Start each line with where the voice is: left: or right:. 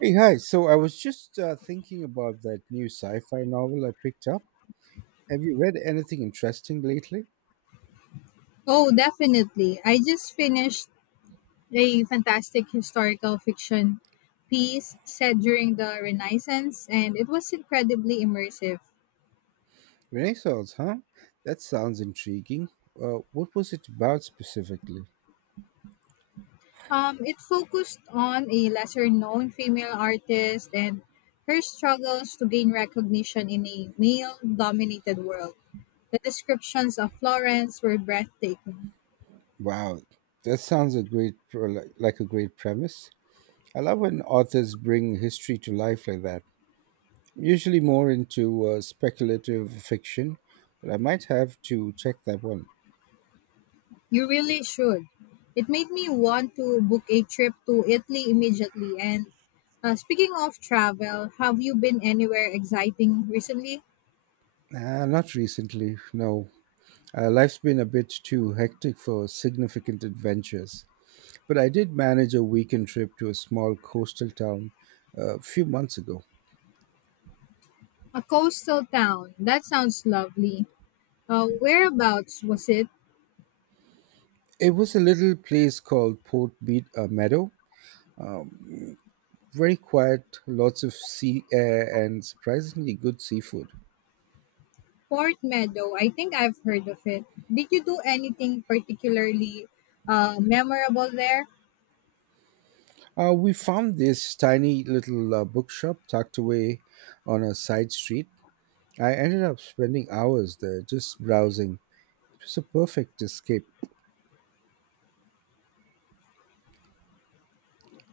right: Hey, hi. So I was just thinking about that new sci-fi novel I picked up. Have you read anything interesting lately?
left: Oh, definitely. I just finished a fantastic historical fiction piece set during the Renaissance, and it was incredibly immersive.
right: Renaissance, huh? That sounds intriguing. What was it about specifically?
left: It focused on a lesser known female artist and her struggles to gain recognition in a male dominated world. The descriptions of Florence were breathtaking.
right: Wow, that sounds like a great premise. I love when authors bring history to life like that. I'm usually more into speculative fiction, but I might have to check that one.
left: You really should. It made me want to book a trip to Italy immediately. And speaking of travel, have you been anywhere exciting recently?
right: Not recently, no. Life's been a bit too hectic for significant adventures, but I did manage a weekend trip to a small coastal town a few months ago.
left: A coastal town. That sounds lovely. Whereabouts was it?
right: It was a little place called Port Beat Meadow. Very quiet, lots of sea air, and surprisingly good seafood.
left: Port Meadow. I think I've heard of it. Did you do anything particularly memorable there?
right: We found this tiny little bookshop tucked away on a side street. I ended up spending hours there just browsing. It was a perfect escape.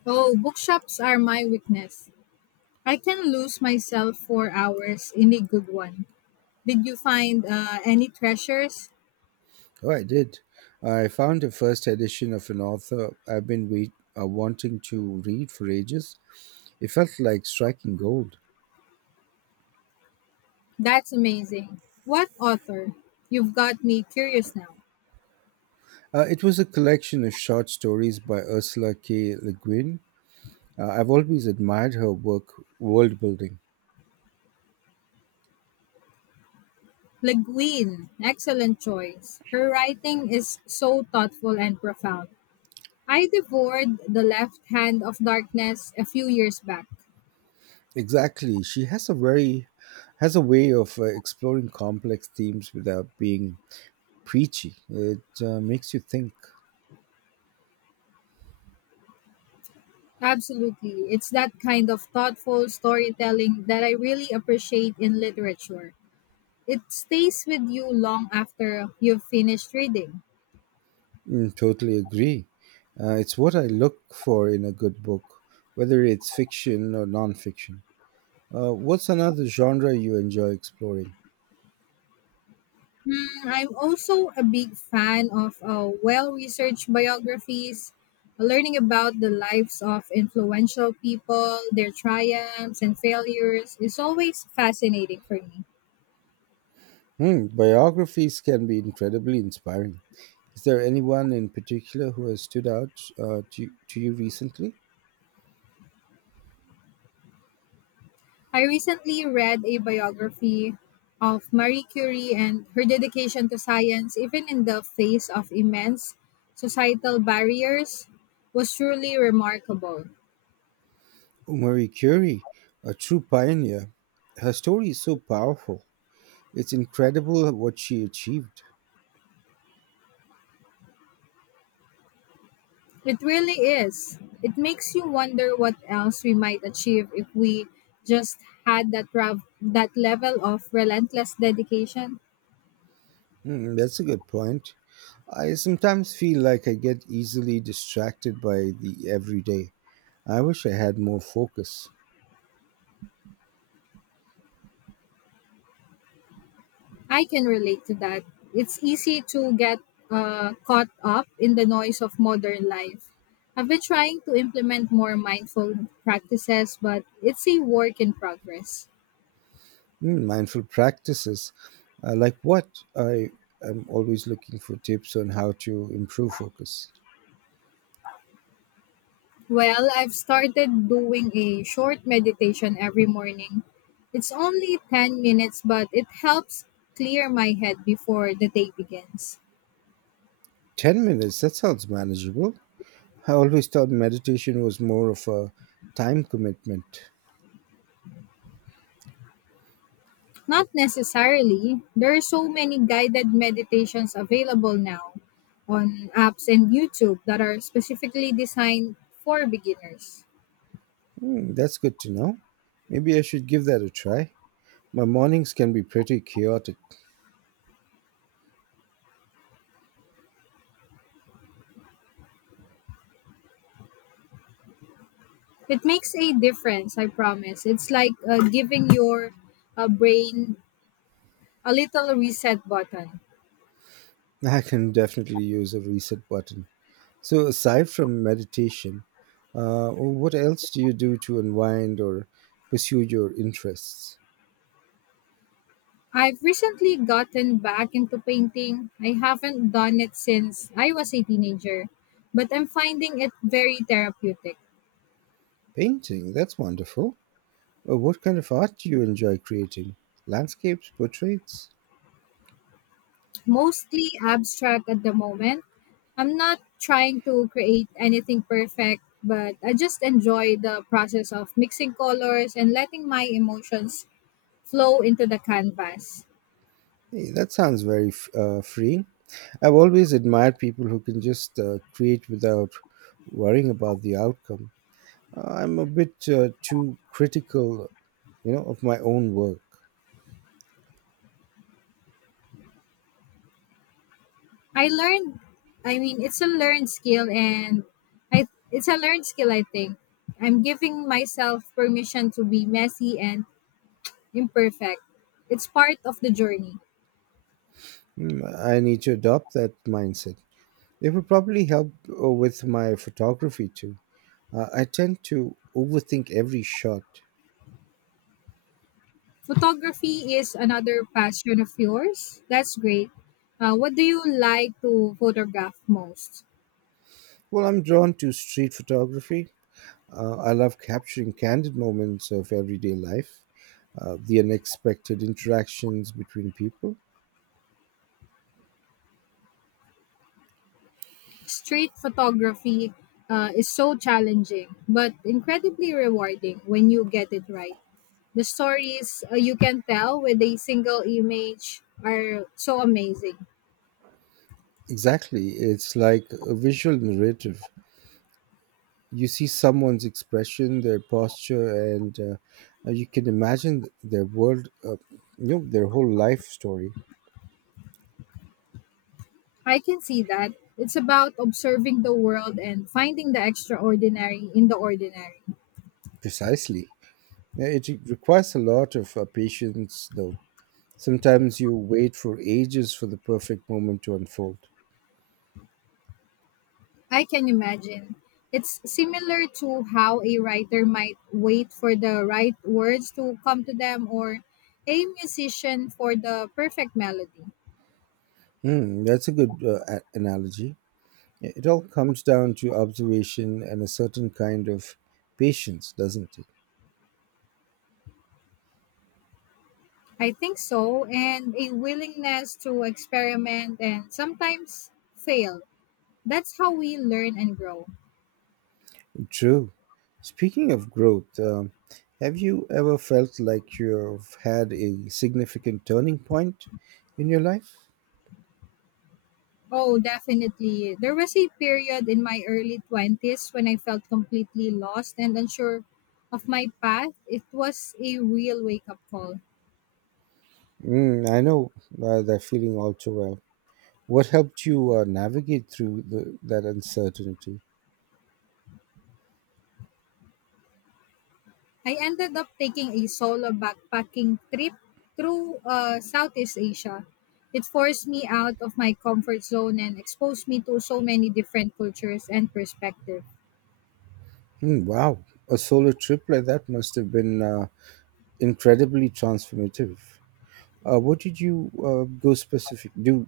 left: Oh, bookshops are my weakness. I can lose myself for hours in a good one. Did you find any treasures?
right: Oh, I did. I found the first edition of an author I've been wanting to read for ages. It felt like striking gold.
left: That's amazing. What author? You've got me curious now.
right: It was a collection of short stories by Ursula K. Le Guin. I've always admired her work, world building.
left: Le Guin, excellent choice. Her writing is so thoughtful and profound. I devoured The Left Hand of Darkness a few years back.
right: Exactly, she has a way of exploring complex themes without being preachy. It makes you think.
left: Absolutely. It's that kind of thoughtful storytelling that I really appreciate in literature. It stays with you long after you've finished reading.
right: Mm, totally agree. It's what I look for in a good book, whether it's fiction or nonfiction. What's another genre you enjoy exploring?
left: Mm, I'm also a big fan of well researched biographies, learning about the lives of influential people, their triumphs and failures is always fascinating for me.
right: Hmm, biographies can be incredibly inspiring. Is there anyone in particular who has stood out to you recently?
left: I recently read a biography of Marie Curie and her dedication to science, even in the face of immense societal barriers, was truly remarkable.
right: Marie Curie, a true pioneer. Her story is so powerful. It's incredible what she achieved.
left: It really is. It makes you wonder what else we might achieve if we just had that level of relentless dedication.
right: Mm, that's a good point. I sometimes feel like I get easily distracted by the everyday. I wish I had more focus.
left: I can relate to that. It's easy to get caught up in the noise of modern life. I've been trying to implement more mindful practices, but it's a work in progress.
right: Mm, mindful practices, like what? I am always looking for tips on how to improve focus.
left: Well, I've started doing a short meditation every morning. It's only 10 minutes, but it helps clear my head before the day begins.
right: 10 minutes, that sounds manageable. I always thought meditation was more of a time commitment.
left: Not necessarily. There are so many guided meditations available now on apps and YouTube that are specifically designed for beginners.
right: Mm, that's good to know. Maybe I should give that a try. My mornings can be pretty chaotic.
left: It makes a difference, I promise. It's like giving your brain a little reset button.
right: I can definitely use a reset button. So, aside from meditation, what else do you do to unwind or pursue your interests?
left: I've recently gotten back into painting. I haven't done it since I was a teenager, but I'm finding it very therapeutic.
right: Painting, that's wonderful. What kind of art do you enjoy creating? Landscapes, portraits?
left: Mostly abstract at the moment. I'm not trying to create anything perfect, but I just enjoy the process of mixing colors and letting my emotions flow into the canvas.
right: Hey, that sounds very freeing. I've always admired people who can just create without worrying about the outcome. I'm a bit too critical, you know, of my own work.
left: I learned I mean it's a learned skill and I it's a learned skill I think. I'm giving myself permission to be messy and imperfect. It's part of the journey.
right: Mm, I need to adopt that mindset. It would probably help with my photography too. I tend to overthink every shot.
left: Photography is another passion of yours. That's great. What do you like to photograph most?
right: Well, I'm drawn to street photography. I love capturing candid moments of everyday life, the unexpected interactions between people.
left: Street photography is so challenging, but incredibly rewarding when you get it right. The stories you can tell with a single image are so amazing.
right: Exactly. It's like a visual narrative. You see someone's expression, their posture, and you can imagine their world, their whole life story.
left: I can see that. It's about observing the world and finding the extraordinary in the ordinary.
right: Precisely. Yeah, it requires a lot of patience, though. Sometimes you wait for ages for the perfect moment to unfold.
left: I can imagine. It's similar to how a writer might wait for the right words to come to them or a musician for the perfect melody.
right: Hmm, that's a good analogy. Yeah, it all comes down to observation and a certain kind of patience, doesn't it?
left: I think so, and a willingness to experiment and sometimes fail. That's how we learn and grow.
right: True. Speaking of growth, have you ever felt like you've had a significant turning point in your life?
left: Oh, definitely. There was a period in my early 20s when I felt completely lost and unsure of my path. It was a real wake up call.
right: Mm, I know that feeling all too well. What helped you navigate through that uncertainty?
left: I ended up taking a solo backpacking trip through Southeast Asia. It forced me out of my comfort zone and exposed me to so many different cultures and perspectives.
right: Hmm, wow, a solo trip like that must have been incredibly transformative. What did you go specific do?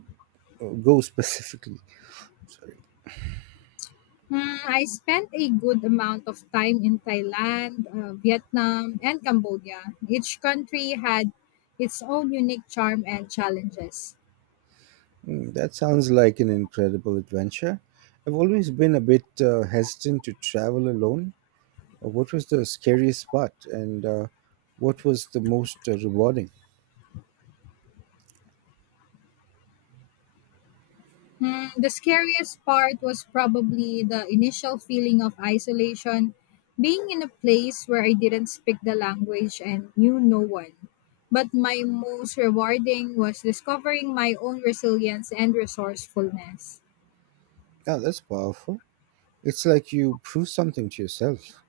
right: Go specifically. Sorry.
left: Hmm, I spent a good amount of time in Thailand, Vietnam, and Cambodia. Each country had its own unique charm and challenges.
right: Hmm, that sounds like an incredible adventure. I've always been a bit hesitant to travel alone. What was the scariest part, and what was the most rewarding?
left: Hmm, the scariest part was probably the initial feeling of isolation, being in a place where I didn't speak the language and knew no one. But my most rewarding was discovering my own resilience and resourcefulness.
right: Yeah, that's powerful. It's like you prove something to yourself.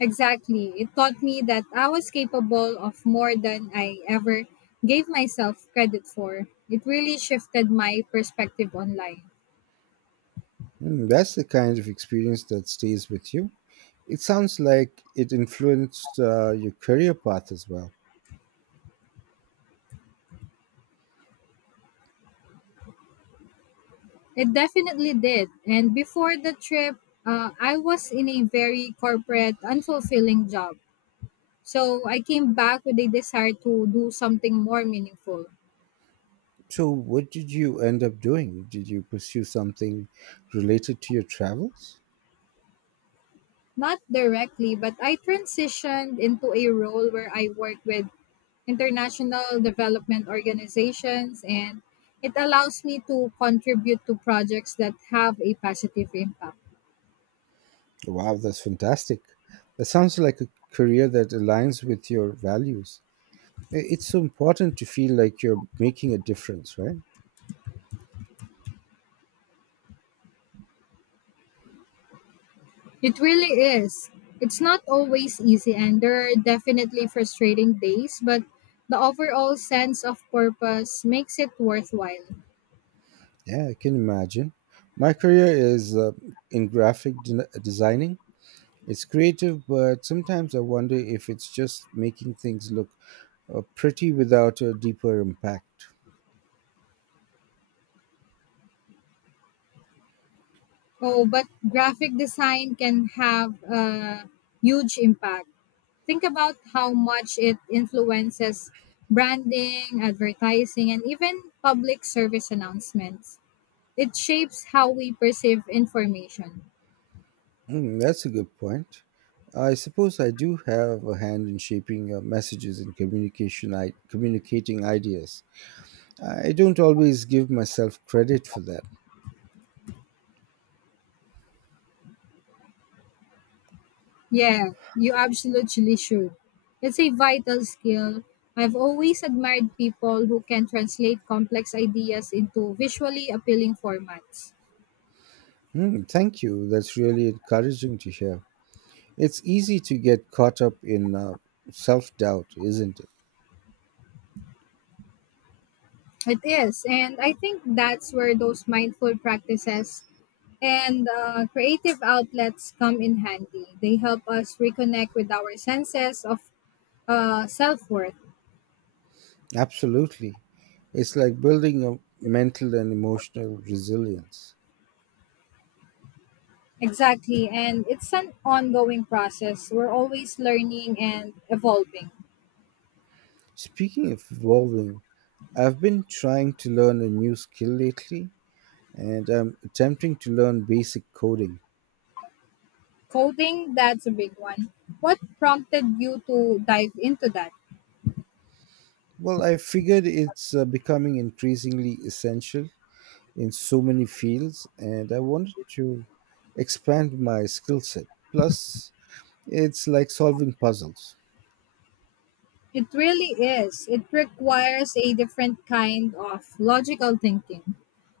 left: Exactly. It taught me that I was capable of more than I ever gave myself credit for. It really shifted my perspective on life.
right: Mm, that's the kind of experience that stays with you. It sounds like it influenced your career path as well.
left: It definitely did. And before the trip, I was in a very corporate, unfulfilling job. So I came back with a desire to do something more meaningful.
right: So, what did you end up doing? Did you pursue something related to your travels?
left: Not directly, but I transitioned into a role where I work with international development organizations and it allows me to contribute to projects that have a positive impact.
right: Wow, that's fantastic. That sounds like a career that aligns with your values. It's so important to feel like you're making a difference, right?
left: It really is. It's not always easy, and there are definitely frustrating days, but the overall sense of purpose makes it worthwhile.
right: Yeah, I can imagine. My career is in graphic designing. It's creative, but sometimes I wonder if it's just making things look pretty without a deeper impact.
left: Oh, but graphic design can have a huge impact. Think about how much it influences branding, advertising, and even public service announcements. It shapes how we perceive information.
right: Mm, that's a good point. I suppose I do have a hand in shaping messages and communicating ideas. I don't always give myself credit for that.
left: Yeah, you absolutely should. It's a vital skill. I've always admired people who can translate complex ideas into visually appealing formats.
right: Mm, thank you. That's really encouraging to hear. It's easy to get caught up in self doubt, isn't it?
left: It is. And I think that's where those mindful practices and creative outlets come in handy. They help us reconnect with our senses of self worth.
right: Absolutely. It's like building a mental and emotional resilience.
left: Exactly. And it's an ongoing process. We're always learning and evolving.
right: Speaking of evolving, I've been trying to learn a new skill lately and I'm attempting to learn basic coding.
left: Coding, that's a big one. What prompted you to dive into that?
right: Well, I figured it's becoming increasingly essential in so many fields and I wanted to expand my skill set. Plus, it's like solving puzzles.
left: It really is. It requires a different kind of logical thinking.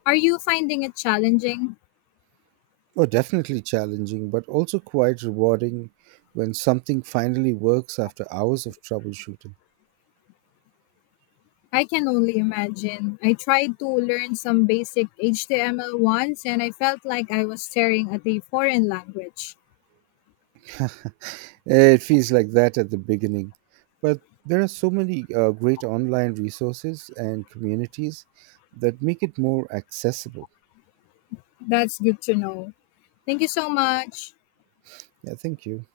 left: Are you finding it challenging?
right: Oh, definitely challenging, but also quite rewarding when something finally works after hours of troubleshooting.
left: I can only imagine. I tried to learn some basic HTML once and I felt like I was staring at a foreign language.
right: Eh, it feels like that at the beginning, but there are so many great online resources and communities that make it more accessible.
left: That's good to know. Thank you so much.
right: Yeah, thank you.